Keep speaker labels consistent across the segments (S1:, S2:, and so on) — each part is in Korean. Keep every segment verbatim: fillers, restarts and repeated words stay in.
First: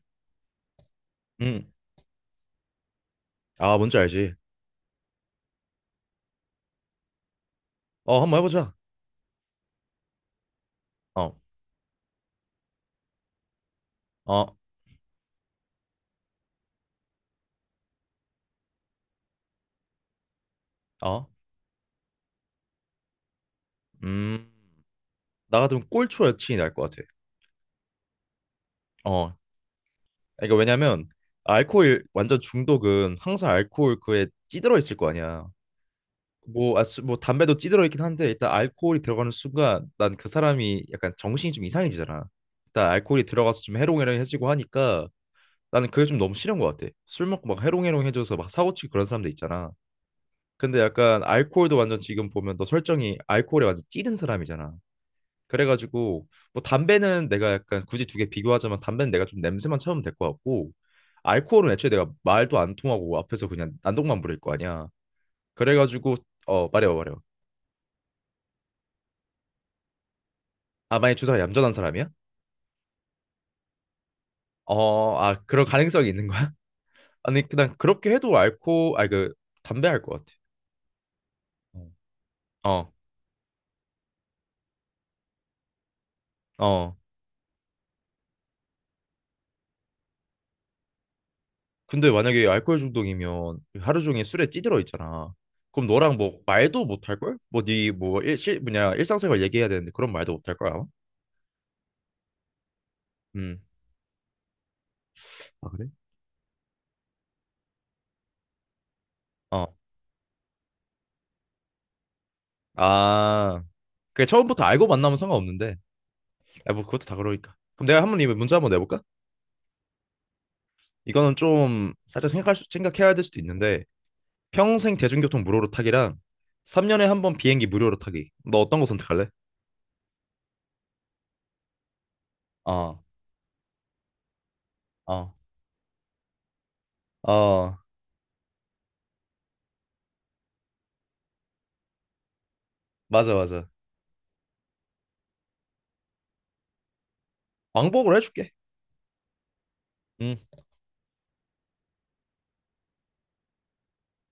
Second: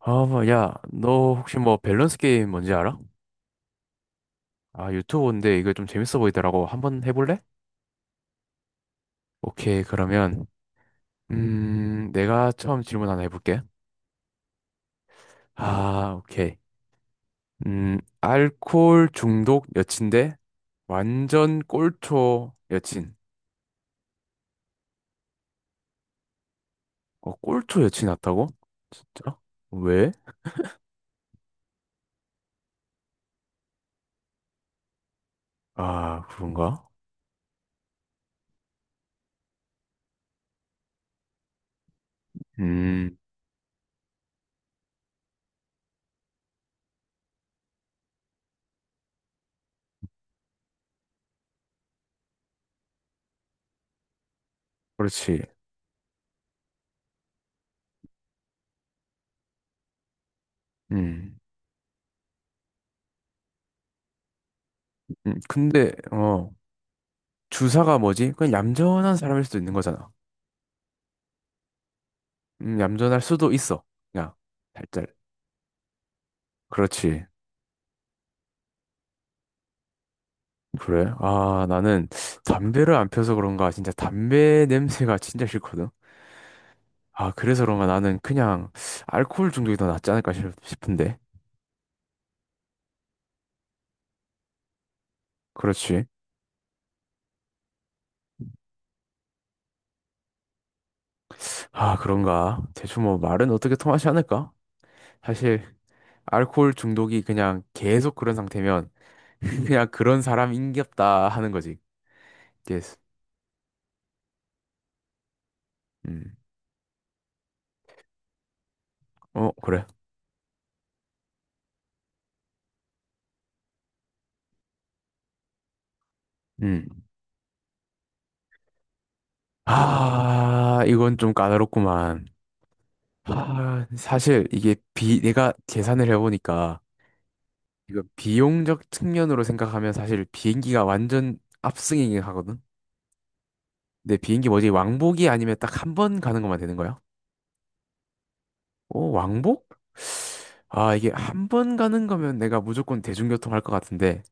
S1: 아, 뭐, 야, 너 혹시
S2: 음.
S1: 뭐 밸런스 게임 뭔지 알아?
S2: 아, 뭔지 알지.
S1: 아, 유튜브인데 이거 좀 재밌어 보이더라고. 한번 해볼래?
S2: 어, 한번 해보자.
S1: 오케이, 그러면,
S2: 어,
S1: 음, 내가 처음 질문 하나 해볼게.
S2: 어,
S1: 아, 오케이. 음, 알코올 중독 여친데
S2: 어.
S1: 완전 꼴초 여친.
S2: 음. 나 같으면 꼴초 여친이 날 것 같아.
S1: 어, 꼴초 여친 같다고?
S2: 어.
S1: 진짜? 왜?
S2: 그러니까 왜냐면 알코올 완전 중독은 항상 알코올 그에 찌들어 있을 거 아니야.
S1: 아,
S2: 뭐, 아,
S1: 그런가?
S2: 수, 뭐 담배도 찌들어 있긴 한데 일단 알코올이 들어가는 순간 난 그 사람이 약간 정신이 좀 이상해지잖아. 일단
S1: 음,
S2: 알코올이 들어가서 좀 해롱해롱해지고 하니까 나는 그게 좀 너무 싫은 것 같아. 술 먹고 막 해롱해롱해져서 막 사고치고 그런 사람들 있잖아. 근데 약간 알코올도 완전 지금 보면 너 설정이 알코올에 완전 찌든 사람이잖아.
S1: 그렇지.
S2: 그래가지고 뭐 담배는 내가 약간 굳이 두 개 비교하자면 담배는 내가 좀 냄새만 참으면 될 것 같고
S1: 음,
S2: 알코올은 애초에 내가 말도 안 통하고 앞에서 그냥 난동만 부릴 거 아니야.
S1: 음, 근데,
S2: 그래가지고
S1: 어,
S2: 어, 말해봐 말해봐.
S1: 주사가 뭐지? 그냥 얌전한 사람일 수도 있는 거잖아.
S2: 아, 만약 주사가 얌전한 사람이야?
S1: 음, 얌전할 수도 있어. 그냥 살짝.
S2: 어, 아 그런 가능성이 있는 거야?
S1: 그렇지.
S2: 아니, 그냥 그렇게 해도 알코 아그 담배 할 것 같아.
S1: 그래? 아, 나는
S2: 어 어.
S1: 담배를 안 펴서 그런가 진짜 담배 냄새가 진짜 싫거든.
S2: 어.
S1: 아, 그래서 그런가 나는 그냥 알코올 중독이 더 낫지 않을까 싶- 싶은데.
S2: 근데 만약에 알코올 중독이면 하루 종일 술에 찌들어 있잖아. 그럼
S1: 그렇지.
S2: 너랑 뭐 말도 못 할 걸? 뭐 네 뭐일실 뭐냐 일상생활 얘기해야 되는데 그런 말도 못 할 거야. 아마?
S1: 아, 그런가? 대충 뭐 말은
S2: 음.
S1: 어떻게 통하지 않을까? 사실
S2: 아, 그래?
S1: 알코올 중독이 그냥 계속 그런 상태면
S2: 어.
S1: 그냥 그런 사람인갑다 하는 거지. 예스.
S2: 아. 그게 처음부터 알고 만나면 상관없는데.
S1: 음.
S2: 아, 뭐 그것도 다 그러니까. 그럼 내가 한번 이 문제 한번 내볼까?
S1: 어, 그래.
S2: 이거는 좀 살짝 생각할 수, 생각해야 될 수도 있는데 평생 대중교통 무료로 타기랑
S1: 음.
S2: 삼 년에 한번 비행기 무료로 타기. 너 어떤 거 선택할래?
S1: 아, 이건 좀 까다롭구만.
S2: 어.
S1: 아, 사실 이게 비
S2: 어.
S1: 내가 계산을 해보니까
S2: 어.
S1: 이거 비용적 측면으로 생각하면 사실 비행기가 완전 압승이긴 하거든.
S2: 맞아 맞아.
S1: 근데 비행기 뭐지 왕복이 아니면 딱 한 번 가는 것만 되는 거야?
S2: 왕복으로 해줄게.
S1: 오 왕복?
S2: 응.
S1: 아 이게 한 번 가는 거면 내가 무조건 대중교통 할 것 같은데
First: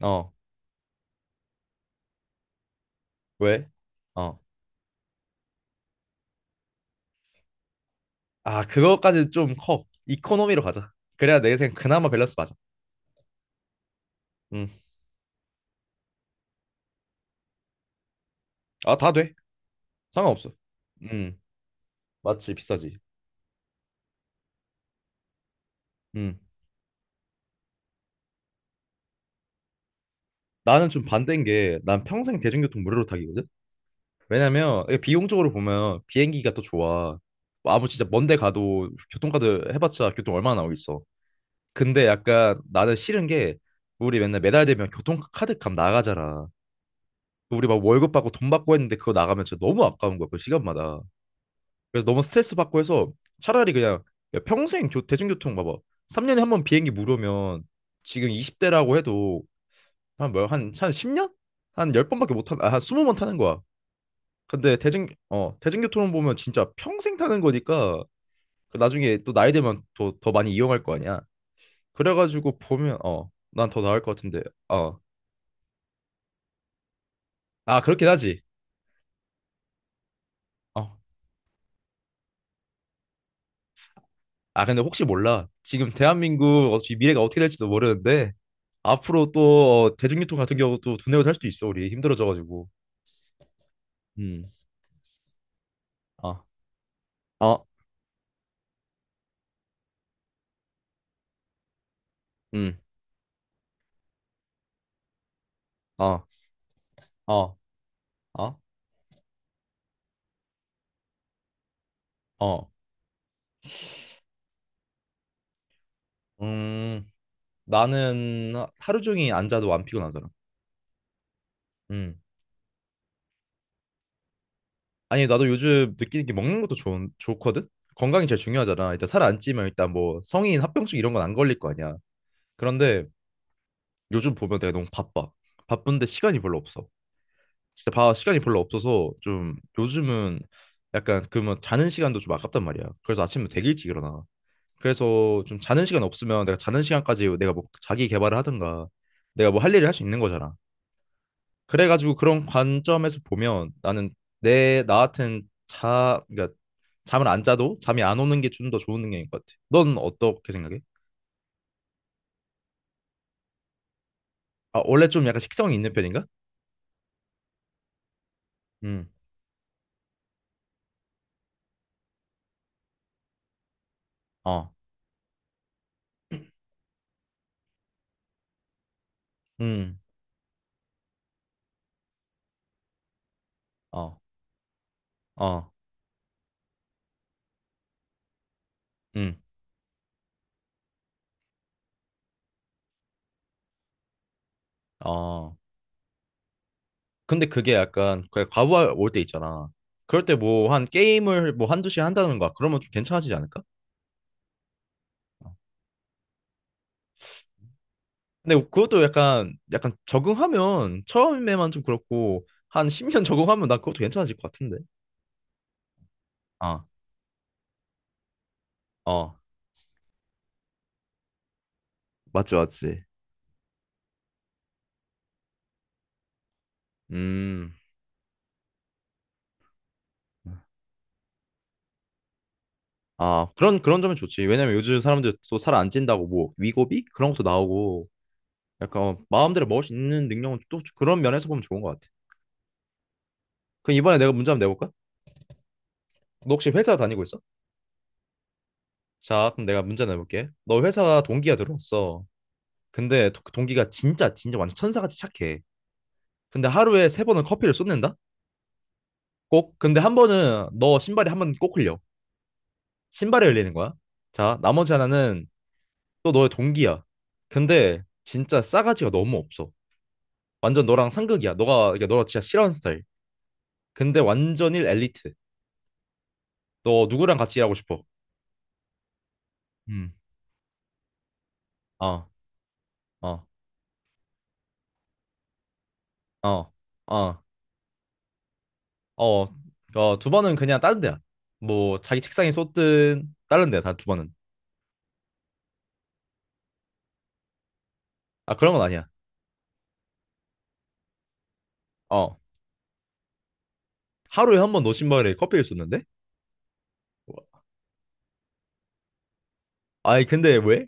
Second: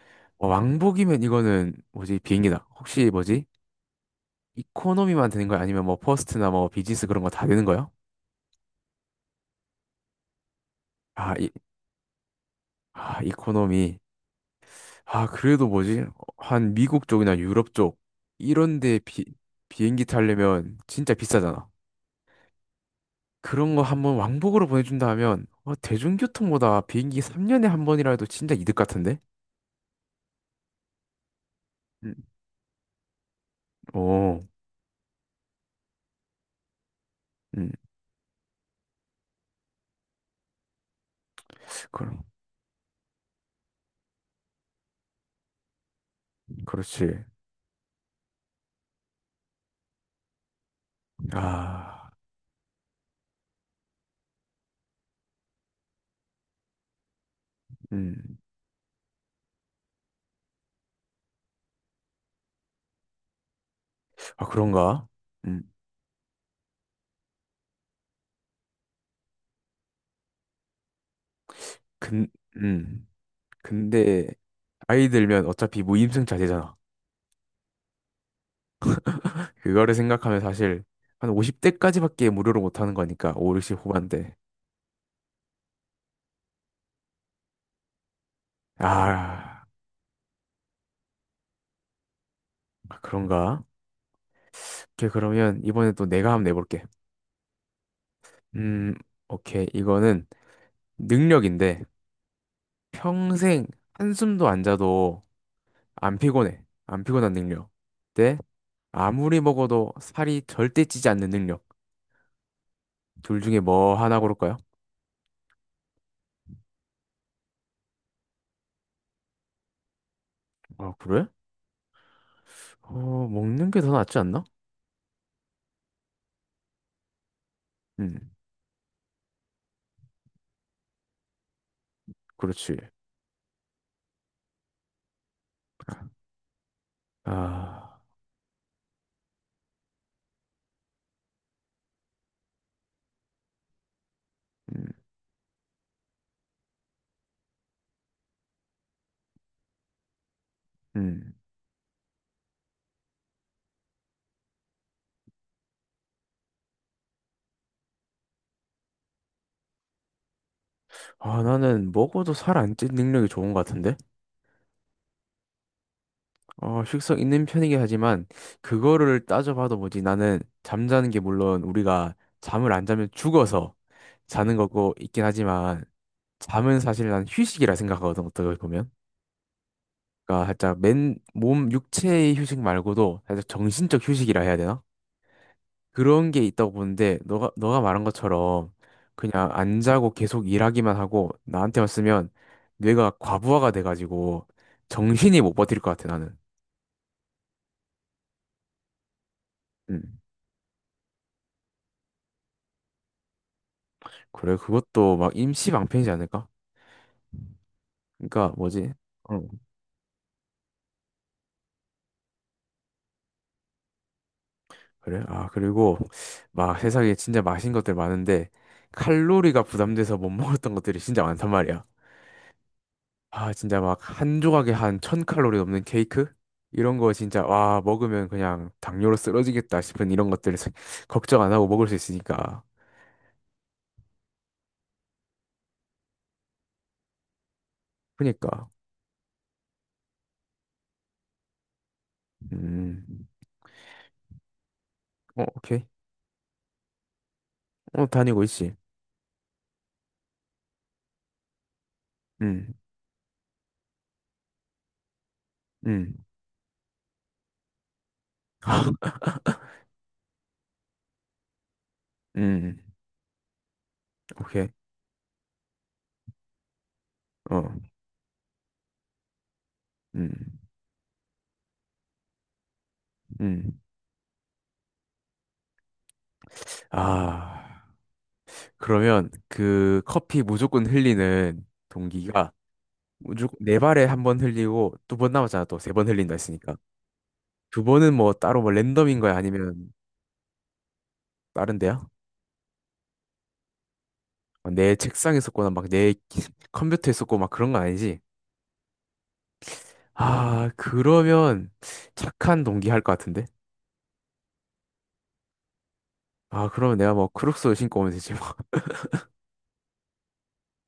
S2: 어.
S1: 어, 왕복이면 이거는 뭐지 비행기다. 혹시 뭐지
S2: 왜? 어.
S1: 이코노미만 되는 거야? 아니면 뭐 퍼스트나 뭐 비즈니스 그런 거 다 되는 거야?
S2: 아, 그거까지 좀 커. 이코노미로 가자.
S1: 아,
S2: 그래야
S1: 이,
S2: 내 생각 그나마 밸런스 맞아.
S1: 아 이코노미.
S2: 음.
S1: 아, 그래도 뭐지? 한 미국 쪽이나 유럽 쪽 이런
S2: 아,
S1: 데
S2: 다
S1: 비,
S2: 돼.
S1: 비행기
S2: 상관없어.
S1: 타려면 진짜
S2: 음.
S1: 비싸잖아.
S2: 맞지, 비싸지.
S1: 그런 거 한번 왕복으로 보내준다 하면 어,
S2: 음.
S1: 대중교통보다 비행기 삼 년에 한 번이라도 진짜 이득 같은데?
S2: 나는 좀 반대인 게 난
S1: 음.
S2: 평생 대중교통 무료로 타기거든.
S1: 오,
S2: 왜냐면 이게 비용적으로 보면 비행기가 더 좋아.
S1: 음,
S2: 뭐 아무 진짜 먼데 가도 교통카드 해봤자 교통 얼마나 나오겠어.
S1: 그,
S2: 근데 약간 나는 싫은 게 우리 맨날 매달 되면 교통카드 값 나가잖아.
S1: 그렇지.
S2: 우리 막 월급 받고 돈 받고 했는데 그거 나가면 진짜 너무 아까운 거야, 그 시간마다. 그래서
S1: 아,
S2: 너무 스트레스 받고 해서 차라리 그냥 야, 평생 교, 대중교통 봐봐. 삼 년에 한 번 비행기 무료면 지금
S1: 음,
S2: 이십 대라고 해도 한 뭐야 한한 십 년? 한 열 번밖에 못 타는 아한 스무 번 타는 거야.
S1: 아,
S2: 근데
S1: 그런가?
S2: 대중 어
S1: 음,
S2: 대중교통은 보면 진짜 평생 타는 거니까 그 나중에 또 나이 되면 더 더 많이 이용할 거 아니야.
S1: 근,
S2: 그래가지고 보면
S1: 음,
S2: 어, 난 더 나을 것
S1: 근데
S2: 같은데. 어,
S1: 아이 들면 어차피 무임승 자제잖아.
S2: 아 그렇긴 하지.
S1: 그거를 생각하면 사실
S2: 어,
S1: 한 오십 대까지밖에 무료로 못 하는 거니까 오, 육십 후반대.
S2: 아 근데 혹시 몰라 지금 대한민국 어차피 미래가 어떻게 될지도 모르는데 앞으로
S1: 아.
S2: 또 어, 대중교통 같은 경우도 돈 내고 살 수도 있어 우리 힘들어져가지고.
S1: 아, 그런가?
S2: 음,
S1: 오케이, 그러면 이번에 또 내가 한번
S2: 어,
S1: 내볼게.
S2: 어,
S1: 음, 오케이. 이거는 능력인데
S2: 음,
S1: 평생 한숨도 안 자도 안
S2: 어,
S1: 피곤해. 안 피곤한
S2: 어,
S1: 능력. 네?
S2: 어,
S1: 아무리 먹어도 살이 절대 찌지 않는 능력.
S2: 어.
S1: 둘 중에 뭐 하나 고를까요?
S2: 음. 나는 하- 하루 종일 앉아도 안 피곤하잖아.
S1: 아, 그래?
S2: 음.
S1: 어, 먹는 게 더 낫지 않나?
S2: 아니, 나도 요즘 느끼는 게 먹는 것도 좋은 좋거든 건강이
S1: 음,
S2: 제일 중요하잖아. 일단 살 안 찌면 일단 뭐 성인 합병증 이런 건 안 걸릴 거 아니야.
S1: 그렇지.
S2: 그런데 요즘 보면 내가 너무 바빠. 바쁜데 시간이 별로 없어. 진짜
S1: 아,
S2: 봐, 시간이 별로 없어서 좀 요즘은 약간 그러면 자는 시간도 좀 아깝단 말이야. 그래서 아침에 되게 일찍 일어나.
S1: 음,
S2: 그래서 좀 자는 시간 없으면 내가 자는 시간까지 내가 뭐 자기 개발을 하든가 내가 뭐 할 일을 할 수 있는 거잖아.
S1: 음.
S2: 그래가지고 그런 관점에서 보면 나는 내 나 같은 자 그러니까 잠을 안 자도 잠이 안 오는 게 좀 더 좋은 능력인 것 같아. 넌 어떻게 생각해?
S1: 아, 나는 먹어도 살 안 찌는 능력이 좋은 것 같은데?
S2: 아, 원래 좀 약간 식성이 있는 편인가?
S1: 어, 식성 있는 편이긴 하지만
S2: 음,
S1: 그거를 따져봐도 뭐지 나는 잠자는 게 물론 우리가 잠을 안 자면 죽어서 자는
S2: 어,
S1: 거고 있긴 하지만 잠은 사실 난 휴식이라 생각하거든 어떻게 보면
S2: 음,
S1: 그러니까 살짝 맨 몸 육체의 휴식 말고도 살짝 정신적
S2: 어,
S1: 휴식이라 해야 되나?
S2: 어,
S1: 그런 게 있다고 보는데 너가 너가 말한 것처럼
S2: 음,
S1: 그냥 안 자고 계속 일하기만 하고 나한테 왔으면 뇌가 과부하가 돼가지고 정신이 못
S2: 어.
S1: 버틸 것 같아 나는.
S2: 근데 그게 약간 그냥 과부하 올 때 있잖아.
S1: 음.
S2: 그럴 때 뭐 한 게임을 뭐 한두 시간 한다는 거야. 그러면 좀 괜찮아지지 않을까?
S1: 그래, 그것도 막
S2: 어.
S1: 임시 방편이지 않을까? 그러니까
S2: 근데
S1: 뭐지?
S2: 그것도
S1: 어.
S2: 약간 약간 적응하면 처음에만 좀 그렇고 한 십 년 적응하면 나 그것도 괜찮아질 것 같은데.
S1: 그래? 아, 그리고 막
S2: 아,
S1: 세상에 진짜 맛있는 것들 많은데
S2: 어,
S1: 칼로리가 부담돼서 못 먹었던 것들이 진짜 많단 말이야.
S2: 맞지, 맞지.
S1: 아, 진짜 막 한 조각에 한 천 칼로리 넘는 케이크? 이런 거 진짜
S2: 음.
S1: 와, 먹으면 그냥 당뇨로 쓰러지겠다 싶은 이런 것들을 생- 걱정 안 하고 먹을 수 있으니까.
S2: 아, 그런 그런 점은 좋지. 왜냐면 요즘 사람들 또 살 안 찐다고 뭐 위고비 그런 것도 나오고
S1: 그니까.
S2: 약간 마음대로 먹을 수 있는 능력은 또 그런 면에서 보면 좋은 것 같아.
S1: 음.
S2: 그럼 이번에 내가 문제 한번 내볼까?
S1: 어, 오케이.
S2: 너 혹시 회사 다니고 있어?
S1: 어, 다니고 있지.
S2: 자, 그럼 내가 문제 내볼게. 너 회사 동기가 들어왔어.
S1: 음.
S2: 근데 도- 그 동기가 진짜 진짜 완전 천사같이 착해.
S1: 음.
S2: 근데 하루에 세 번은 커피를 쏟는다? 꼭. 근데 한 번은 너 신발이 한 번 꼭 흘려.
S1: 음.
S2: 신발에 흘리는 거야. 자,
S1: 오케이.
S2: 나머지 하나는 또 너의 동기야.
S1: 어.
S2: 근데 진짜 싸가지가 너무 없어.
S1: 음.
S2: 완전 너랑 상극이야. 너가 그러니까 너가 진짜 싫어하는 스타일.
S1: 음.
S2: 근데 완전일 엘리트. 너 누구랑 같이
S1: 아.
S2: 일하고 싶어?
S1: 그러면 그
S2: 음.
S1: 커피 무조건 흘리는
S2: 어,
S1: 동기가
S2: 어,
S1: 무조건 네 발에 한 번 흘리고 두 번 남았잖아. 또 세 번 흘린다
S2: 어,
S1: 했으니까.
S2: 어.
S1: 두 번은 뭐 따로 뭐 랜덤인 거야?
S2: 어,
S1: 아니면
S2: 어, 두 번은 그냥 다른 데야.
S1: 다른
S2: 뭐
S1: 데야?
S2: 자기 책상에 쏟든 다른 데야 다 두 번은.
S1: 아, 내 책상에 썼거나 막 내 컴퓨터에 썼고 막 그런 건 아니지?
S2: 아, 그런 건 아니야.
S1: 아, 그러면
S2: 어,
S1: 착한 동기 할 것 같은데?
S2: 하루에 한 번 노신발에 커피를 쏟는데?
S1: 아, 그러면 내가 뭐 크록스 신고 오면 되지 뭐.
S2: 아니 근데 왜?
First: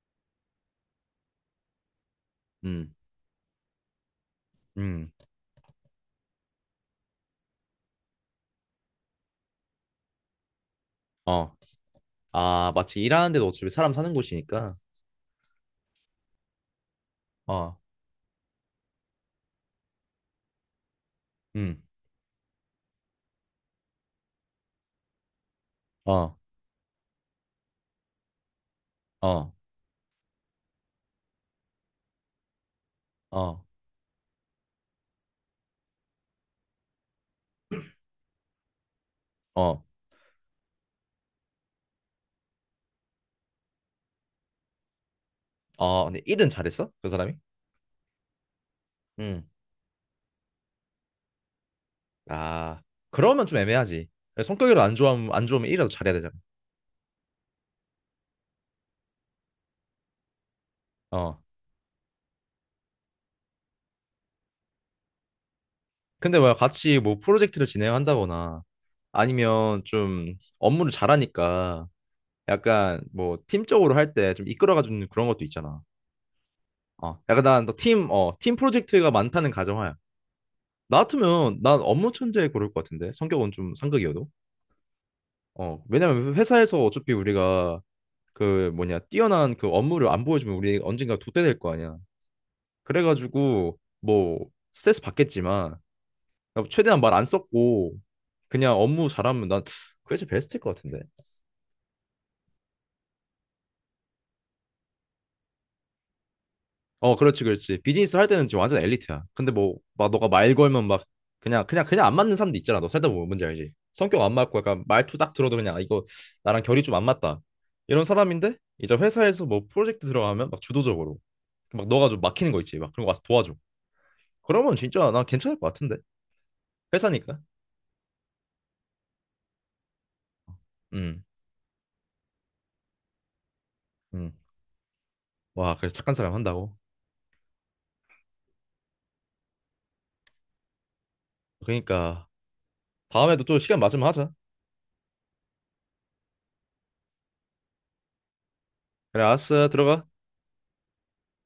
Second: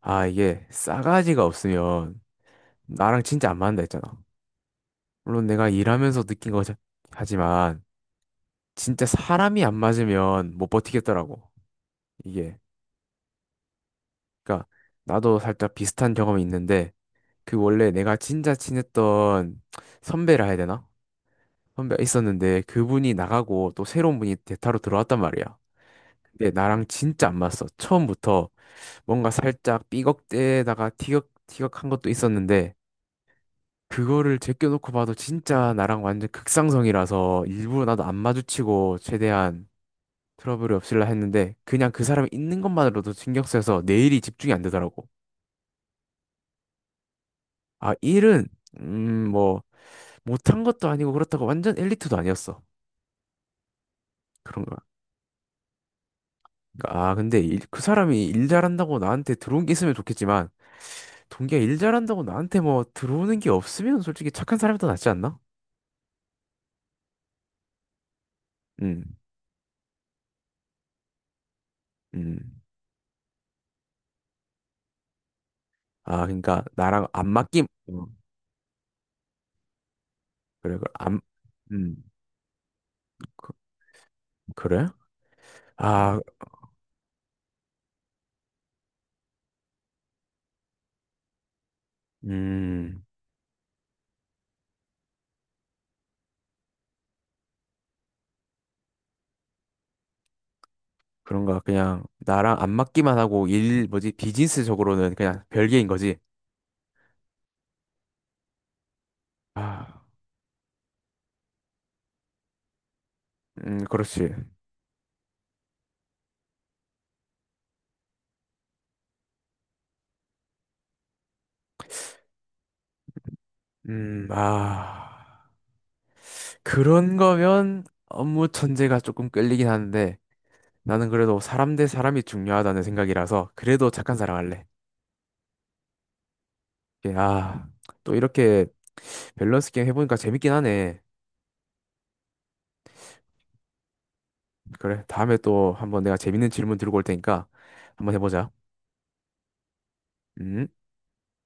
S1: 아, 이게 싸가지가 없으면
S2: 음,
S1: 나랑 진짜 안 맞는다 했잖아.
S2: 음,
S1: 물론 내가 일하면서 느낀 거지. 하지만 진짜 사람이 안 맞으면 못 버티겠더라고.
S2: 어,
S1: 이게.
S2: 아 마치 일하는 데도 어차피 사람 사는
S1: 그러니까
S2: 곳이니까.
S1: 나도 살짝 비슷한 경험이 있는데 그
S2: 어,
S1: 원래 내가 진짜 친했던 선배라 해야 되나?
S2: 음,
S1: 선배가 있었는데 그분이 나가고 또 새로운 분이 대타로 들어왔단 말이야.
S2: 어,
S1: 근데 나랑 진짜 안 맞았어. 처음부터 뭔가
S2: 어,
S1: 살짝 삐걱대다가 티격티격한 것도 있었는데
S2: 어,
S1: 그거를 제껴놓고 봐도 진짜 나랑 완전 극상성이라서 일부러 나도 안 마주치고 최대한
S2: 어,
S1: 트러블이 없을라 했는데 그냥 그 사람이 있는 것만으로도 신경 쓰여서 내 일이 집중이 안 되더라고.
S2: 어. 근데 일은 잘했어? 그 사람이?
S1: 아, 일은 음,
S2: 음,
S1: 뭐 못한 것도 아니고 그렇다고 완전 엘리트도 아니었어.
S2: 아 그러면 좀 애매하지.
S1: 그런가?
S2: 성격이라안 좋아면안 좋으면 일이라도 잘해야 되잖아.
S1: 아, 근데 일- 그 사람이 일 잘한다고 나한테 들어온 게 있으면 좋겠지만
S2: 어.
S1: 동기가 일 잘한다고 나한테 뭐 들어오는 게 없으면 솔직히 착한 사람이 더 낫지 않나?
S2: 근데 뭐 같이 뭐 프로젝트를 진행한다거나
S1: 음.
S2: 아니면 좀 업무를 잘하니까
S1: 음.
S2: 약간 뭐 팀적으로 할 때 좀 이끌어가주는 그런 것도 있잖아.
S1: 아, 그러니까 나랑
S2: 어,
S1: 안
S2: 약간
S1: 맞기
S2: 난 너
S1: 어,
S2: 팀, 어, 팀 프로젝트가 많다는 가정하야.
S1: 그래 그래.
S2: 나
S1: 안
S2: 같으면 난
S1: 음.
S2: 업무 천재 고를 것 같은데 성격은
S1: 그,
S2: 좀 상극이어도.
S1: 그래?
S2: 어,
S1: 아,
S2: 왜냐면 회사에서 어차피 우리가 그 뭐냐 뛰어난 그 업무를 안 보여주면 우리 언젠가 도태될 거 아니야.
S1: 음.
S2: 그래가지고 뭐 스트레스 받겠지만 최대한 말 안 썼고 그냥 업무 잘하면 난 그게 제일 베스트일 것 같은데.
S1: 그런가 그냥 나랑 안 맞기만 하고 일 뭐지 비즈니스적으로는 그냥 별개인 거지.
S2: 어, 그렇지, 그렇지. 비즈니스 할 때는 지금 완전 엘리트야. 근데 뭐,
S1: 아,
S2: 막 너가 말 걸면 막 그냥 그냥 그냥 안 맞는 사람도 있잖아. 너 살다 보면 뭔지 알지?
S1: 음,
S2: 성격 안
S1: 그렇지.
S2: 맞고 약간 말투 딱 들어도 그냥 아, 이거 나랑 결이 좀 안 맞다. 이런 사람인데 이제 회사에서 뭐 프로젝트 들어가면 막 주도적으로 막 너가 좀 막히는 거 있지. 막 그런 거 와서 도와줘.
S1: 음,
S2: 그러면
S1: 아,
S2: 진짜 난 괜찮을 것 같은데.
S1: 그런
S2: 회사니까.
S1: 거면 업무 천재가 조금 끌리긴 하는데 나는
S2: 음,
S1: 그래도 사람 대 사람이 중요하다는 생각이라서 그래도 착한
S2: 음.
S1: 사람 할래.
S2: 와, 그래 착한 사람 한다고.
S1: 예, 아, 또 이렇게 밸런스 게임 해보니까 재밌긴 하네.
S2: 그러니까 다음에도 또 시간 맞으면 하자.
S1: 그래, 다음에 또 한번 내가 재밌는 질문 들고 올 테니까 한번 해보자.
S2: 그래, 알았어. 들어가.
S1: 음.